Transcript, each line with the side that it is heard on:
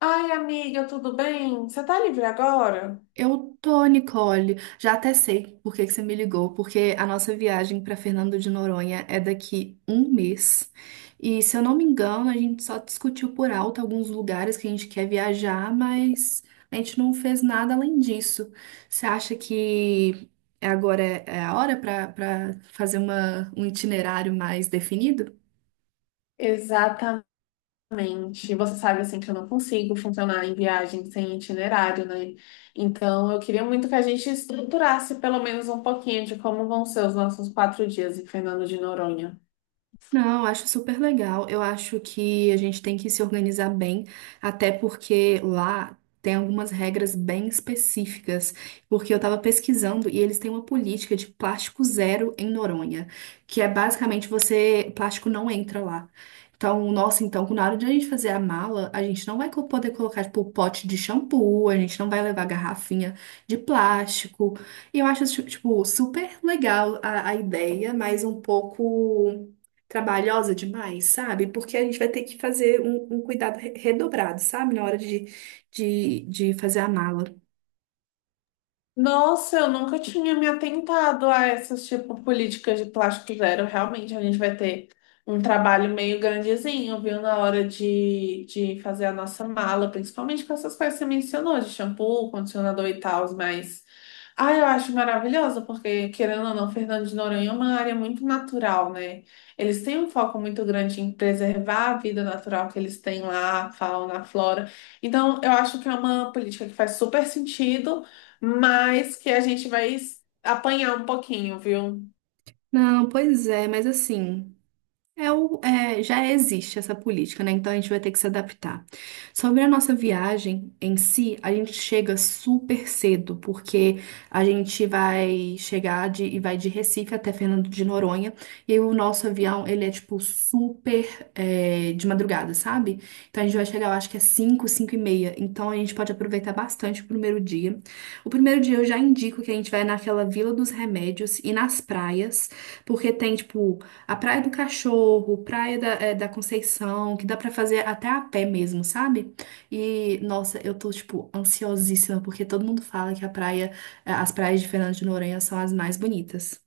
left: Ai, amiga, tudo bem? Você tá livre agora?
right: Eu tô, Nicole. Já até sei por que que você me ligou, porque a nossa viagem para Fernando de Noronha é daqui um mês. E se eu não me engano, a gente só discutiu por alto alguns lugares que a gente quer viajar, mas a gente não fez nada além disso. Você acha que agora é a hora para fazer um itinerário mais definido?
left: Exatamente. Você sabe assim que eu não consigo funcionar em viagem sem itinerário, né? Então eu queria muito que a gente estruturasse pelo menos um pouquinho de como vão ser os nossos 4 dias em Fernando de Noronha.
right: Não, eu acho super legal. Eu acho que a gente tem que se organizar bem, até porque lá tem algumas regras bem específicas. Porque eu estava pesquisando e eles têm uma política de plástico zero em Noronha, que é basicamente você, plástico não entra lá. Então, nossa, então, na hora de a gente fazer a mala, a gente não vai poder colocar, tipo, pote de shampoo, a gente não vai levar garrafinha de plástico. E eu acho, tipo, super legal a ideia, mas um pouco trabalhosa demais, sabe? Porque a gente vai ter que fazer um cuidado redobrado, sabe? Na hora de fazer a mala.
left: Nossa, eu nunca tinha me atentado a essas, tipo, políticas de plástico zero. Realmente, a gente vai ter um trabalho meio grandezinho, viu? Na hora de fazer a nossa mala, principalmente com essas coisas que você mencionou, de shampoo, condicionador e tal, mas. Ah, eu acho maravilhoso, porque, querendo ou não, Fernando de Noronha é uma área muito natural, né? Eles têm um foco muito grande em preservar a vida natural que eles têm lá, a fauna, a flora. Então, eu acho que é uma política que faz super sentido, mas que a gente vai apanhar um pouquinho, viu?
right: Não, pois é, mas assim. É, já existe essa política, né? Então a gente vai ter que se adaptar. Sobre a nossa viagem em si, a gente chega super cedo, porque a gente vai chegar e vai de Recife até Fernando de Noronha, e aí o nosso avião, ele é tipo super de madrugada, sabe? Então a gente vai chegar, eu acho que é 5, 5:30. Então a gente pode aproveitar bastante o primeiro dia. O primeiro dia eu já indico que a gente vai naquela Vila dos Remédios e nas praias, porque tem tipo a Praia do Cachorro, Praia da Conceição, que dá pra fazer até a pé mesmo, sabe? E, nossa, eu tô, tipo, ansiosíssima, porque todo mundo fala que as praias de Fernando de Noronha são as mais bonitas.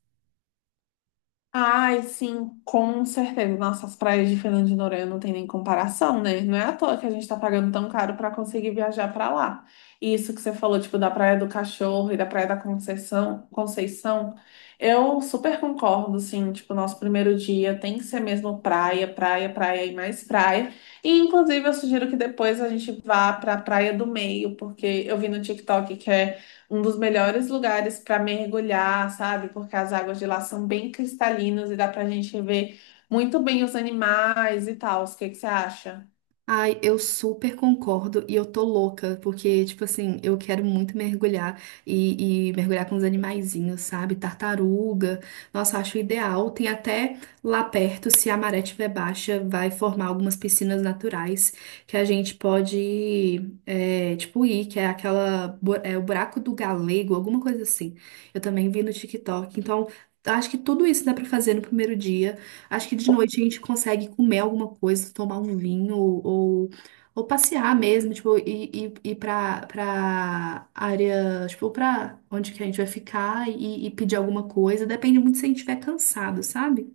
left: Ai, sim, com certeza. Nossa, as praias de Fernando de Noronha não tem nem comparação, né? Não é à toa que a gente tá pagando tão caro pra conseguir viajar pra lá. E isso que você falou, tipo, da Praia do Cachorro e da Praia da Conceição, Conceição, eu super concordo, sim. Tipo, nosso primeiro dia tem que ser mesmo praia, praia, praia e mais praia. E, inclusive, eu sugiro que depois a gente vá pra Praia do Meio, porque eu vi no TikTok que é um dos melhores lugares para mergulhar, sabe? Porque as águas de lá são bem cristalinas e dá para a gente ver muito bem os animais e tal. O que que você acha?
right: Ai, eu super concordo e eu tô louca, porque, tipo assim, eu quero muito mergulhar e mergulhar com os animaizinhos, sabe? Tartaruga, nossa, acho ideal. Tem até lá perto, se a maré estiver baixa, vai formar algumas piscinas naturais que a gente pode, tipo, ir, que é aquela, é o buraco do galego, alguma coisa assim. Eu também vi no TikTok, então. Acho que tudo isso dá pra fazer no primeiro dia. Acho que de noite a gente consegue comer alguma coisa, tomar um vinho ou passear mesmo, tipo, ir pra área, tipo, pra onde que a gente vai ficar e pedir alguma coisa. Depende muito se a gente estiver cansado, sabe?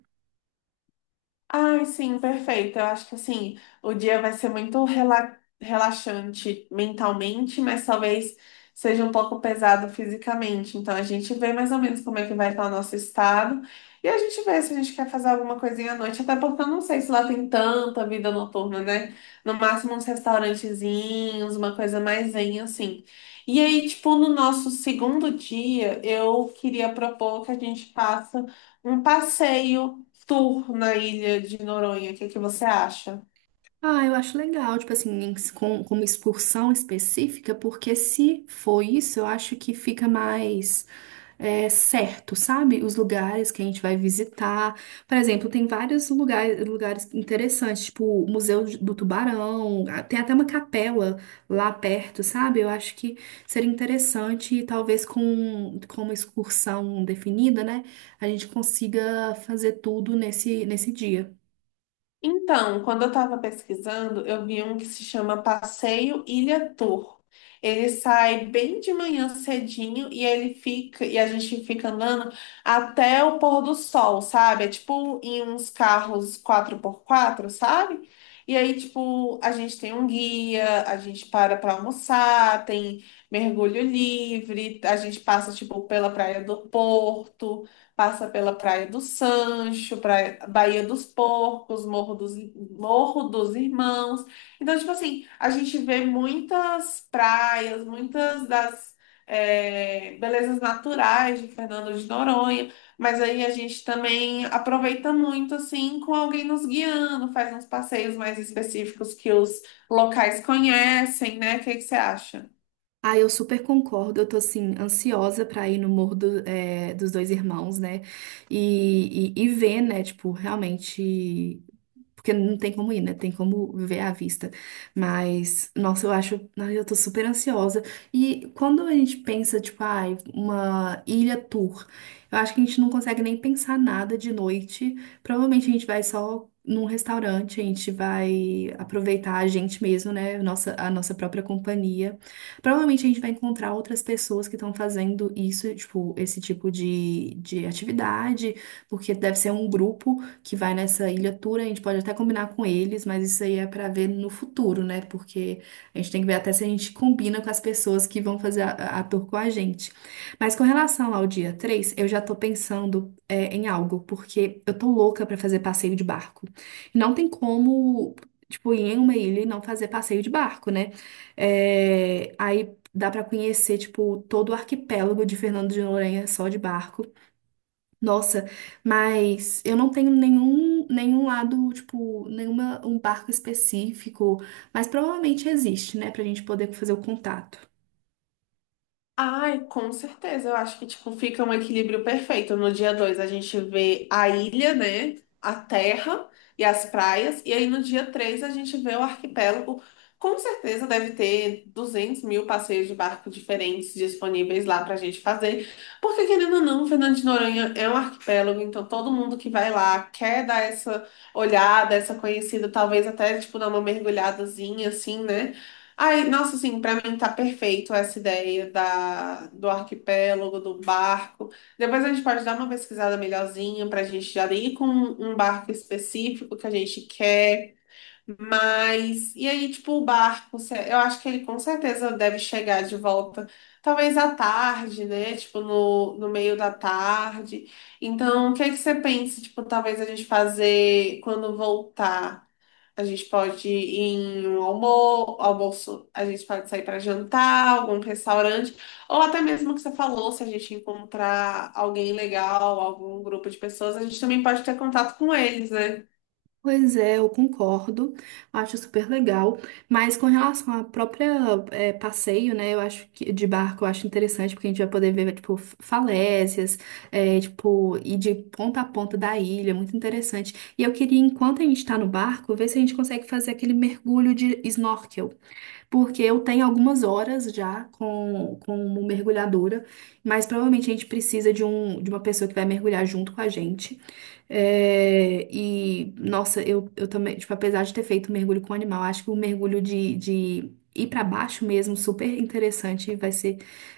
left: Ai, sim, perfeito. Eu acho que assim, o dia vai ser muito relaxante mentalmente, mas talvez seja um pouco pesado fisicamente. Então a gente vê mais ou menos como é que vai estar o nosso estado e a gente vê se a gente quer fazer alguma coisinha à noite, até porque eu não sei se lá tem tanta vida noturna, né? No máximo uns restaurantezinhos, uma coisa mais zen assim. E aí, tipo, no nosso segundo dia, eu queria propor que a gente faça um passeio Tour na ilha de Noronha, o que é que você acha?
right: Ah, eu acho legal, tipo assim, com uma excursão específica, porque se for isso, eu acho que fica mais. Certo, sabe? Os lugares que a gente vai visitar. Por exemplo, tem vários lugares interessantes, tipo o Museu do Tubarão, tem até uma capela lá perto, sabe? Eu acho que seria interessante, e talvez com uma excursão definida, né? A gente consiga fazer tudo nesse dia.
left: Então, quando eu estava pesquisando, eu vi um que se chama Passeio Ilha Tour. Ele sai bem de manhã cedinho e ele fica e a gente fica andando até o pôr do sol, sabe? É tipo em uns carros 4x4, sabe? E aí, tipo, a gente tem um guia, a gente para almoçar, tem mergulho livre, a gente passa, tipo, pela Praia do Porto. Passa pela Praia do Sancho, Praia, Baía dos Porcos, Morro dos Irmãos. Então, tipo assim, a gente vê muitas praias, muitas das belezas naturais de Fernando de Noronha, mas aí a gente também aproveita muito, assim, com alguém nos guiando, faz uns passeios mais específicos que os locais conhecem, né? O que que você acha?
right: Ah, eu super concordo. Eu tô assim, ansiosa pra ir no Morro dos Dois Irmãos, né? E ver, né? Tipo, realmente. Porque não tem como ir, né? Tem como viver à vista. Mas, nossa, eu acho. Ai, eu tô super ansiosa. E quando a gente pensa, tipo, ai, uma ilha tour, eu acho que a gente não consegue nem pensar nada de noite. Provavelmente a gente vai só num restaurante, a gente vai aproveitar a gente mesmo, né? Nossa, a nossa própria companhia. Provavelmente a gente vai encontrar outras pessoas que estão fazendo isso, tipo, esse tipo de atividade, porque deve ser um grupo que vai nessa ilha tour, a gente pode até combinar com eles, mas isso aí é para ver no futuro, né? Porque a gente tem que ver até se a gente combina com as pessoas que vão fazer a tour com a gente. Mas com relação ao dia 3 eu já tô pensando em algo, porque eu tô louca para fazer passeio de barco. E não tem como, tipo, ir em uma ilha e não fazer passeio de barco, né? É, aí dá pra conhecer, tipo, todo o arquipélago de Fernando de Noronha só de barco. Nossa, mas eu não tenho nenhum lado, tipo, um barco específico, mas provavelmente existe, né, pra gente poder fazer o contato.
left: Ai, com certeza. Eu acho que tipo fica um equilíbrio perfeito. No dia 2 a gente vê a ilha, né? A terra e as praias. E aí no dia 3 a gente vê o arquipélago. Com certeza deve ter 200 mil passeios de barco diferentes disponíveis lá pra gente fazer. Porque, querendo ou não, Fernando de Noronha é um arquipélago, então todo mundo que vai lá quer dar essa olhada, essa conhecida, talvez até tipo dar uma mergulhadazinha assim, né? Ai, nossa, assim, pra mim tá perfeito essa ideia da, do arquipélago, do barco. Depois a gente pode dar uma pesquisada melhorzinha pra gente já ir com um barco específico que a gente quer. Mas, e aí, tipo, o barco, eu acho que ele com certeza deve chegar de volta, talvez à tarde, né? Tipo, no meio da tarde. Então, o que é que você pensa, tipo, talvez a gente fazer quando voltar? A gente pode ir em um almoço, a gente pode sair para jantar, algum restaurante, ou até mesmo o que você falou, se a gente encontrar alguém legal, algum grupo de pessoas, a gente também pode ter contato com eles, né?
right: Pois é, eu concordo, acho super legal, mas com relação à própria passeio, né, eu acho que de barco eu acho interessante, porque a gente vai poder ver, tipo, falésias, tipo, ir de ponta a ponta da ilha, muito interessante. E eu queria, enquanto a gente tá no barco, ver se a gente consegue fazer aquele mergulho de snorkel. Porque eu tenho algumas horas já como mergulhadora, mas provavelmente a gente precisa de uma pessoa que vai mergulhar junto com a gente. É, e, nossa, eu também, tipo, apesar de ter feito mergulho com animal, acho que o mergulho de ir para baixo mesmo, super interessante, vai ser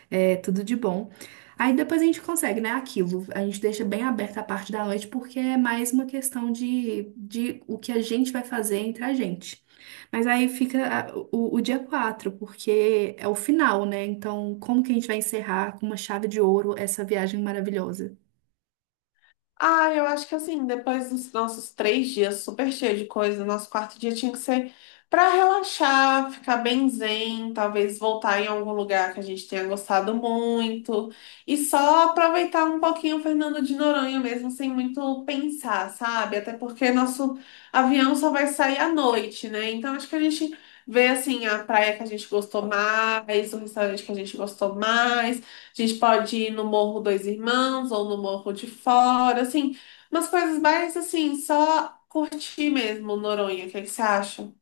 right: tudo de bom. Aí depois a gente consegue, né? Aquilo. A gente deixa bem aberta a parte da noite, porque é mais uma questão de o que a gente vai fazer entre a gente. Mas aí fica o dia 4 porque é o final, né? Então, como que a gente vai encerrar com uma chave de ouro essa viagem maravilhosa?
left: Ah, eu acho que assim, depois dos nossos 3 dias super cheio de coisa, nosso quarto dia tinha que ser para relaxar, ficar bem zen, talvez voltar em algum lugar que a gente tenha gostado muito e só aproveitar um pouquinho o Fernando de Noronha mesmo, sem muito pensar, sabe? Até porque nosso avião só vai sair à noite, né? Então acho que a gente vê assim a praia que a gente gostou mais, o restaurante que a gente gostou mais. A gente pode ir no Morro Dois Irmãos ou no Morro de Fora, assim, umas coisas mais assim, só curtir mesmo Noronha, o que que você acha?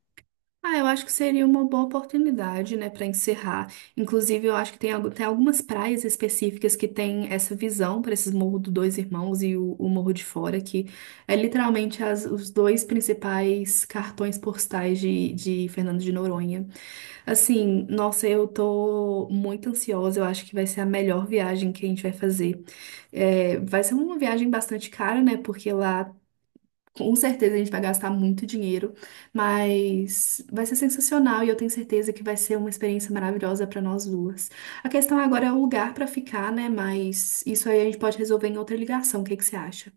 right: Ah, eu acho que seria uma boa oportunidade, né, para encerrar. Inclusive, eu acho que tem algumas praias específicas que têm essa visão para esses Morro dos Dois Irmãos e o Morro de Fora, que é literalmente os dois principais cartões postais de Fernando de Noronha. Assim, nossa, eu tô muito ansiosa, eu acho que vai ser a melhor viagem que a gente vai fazer. É, vai ser uma viagem bastante cara, né, porque lá com certeza a gente vai gastar muito dinheiro, mas vai ser sensacional e eu tenho certeza que vai ser uma experiência maravilhosa para nós duas. A questão agora é o lugar para ficar, né? Mas isso aí a gente pode resolver em outra ligação. O que que você acha?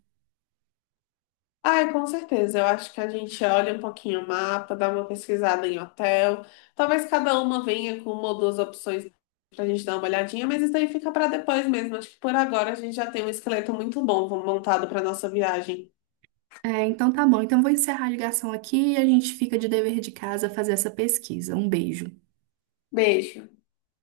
left: Ai, com certeza. Eu acho que a gente olha um pouquinho o mapa, dá uma pesquisada em hotel. Talvez cada uma venha com uma ou duas opções pra gente dar uma olhadinha, mas isso daí fica pra depois mesmo. Acho que por agora a gente já tem um esqueleto muito bom montado pra nossa viagem.
right: É, então tá bom. Então eu vou encerrar a ligação aqui e a gente fica de dever de casa fazer essa pesquisa. Um beijo.
left: Beijo.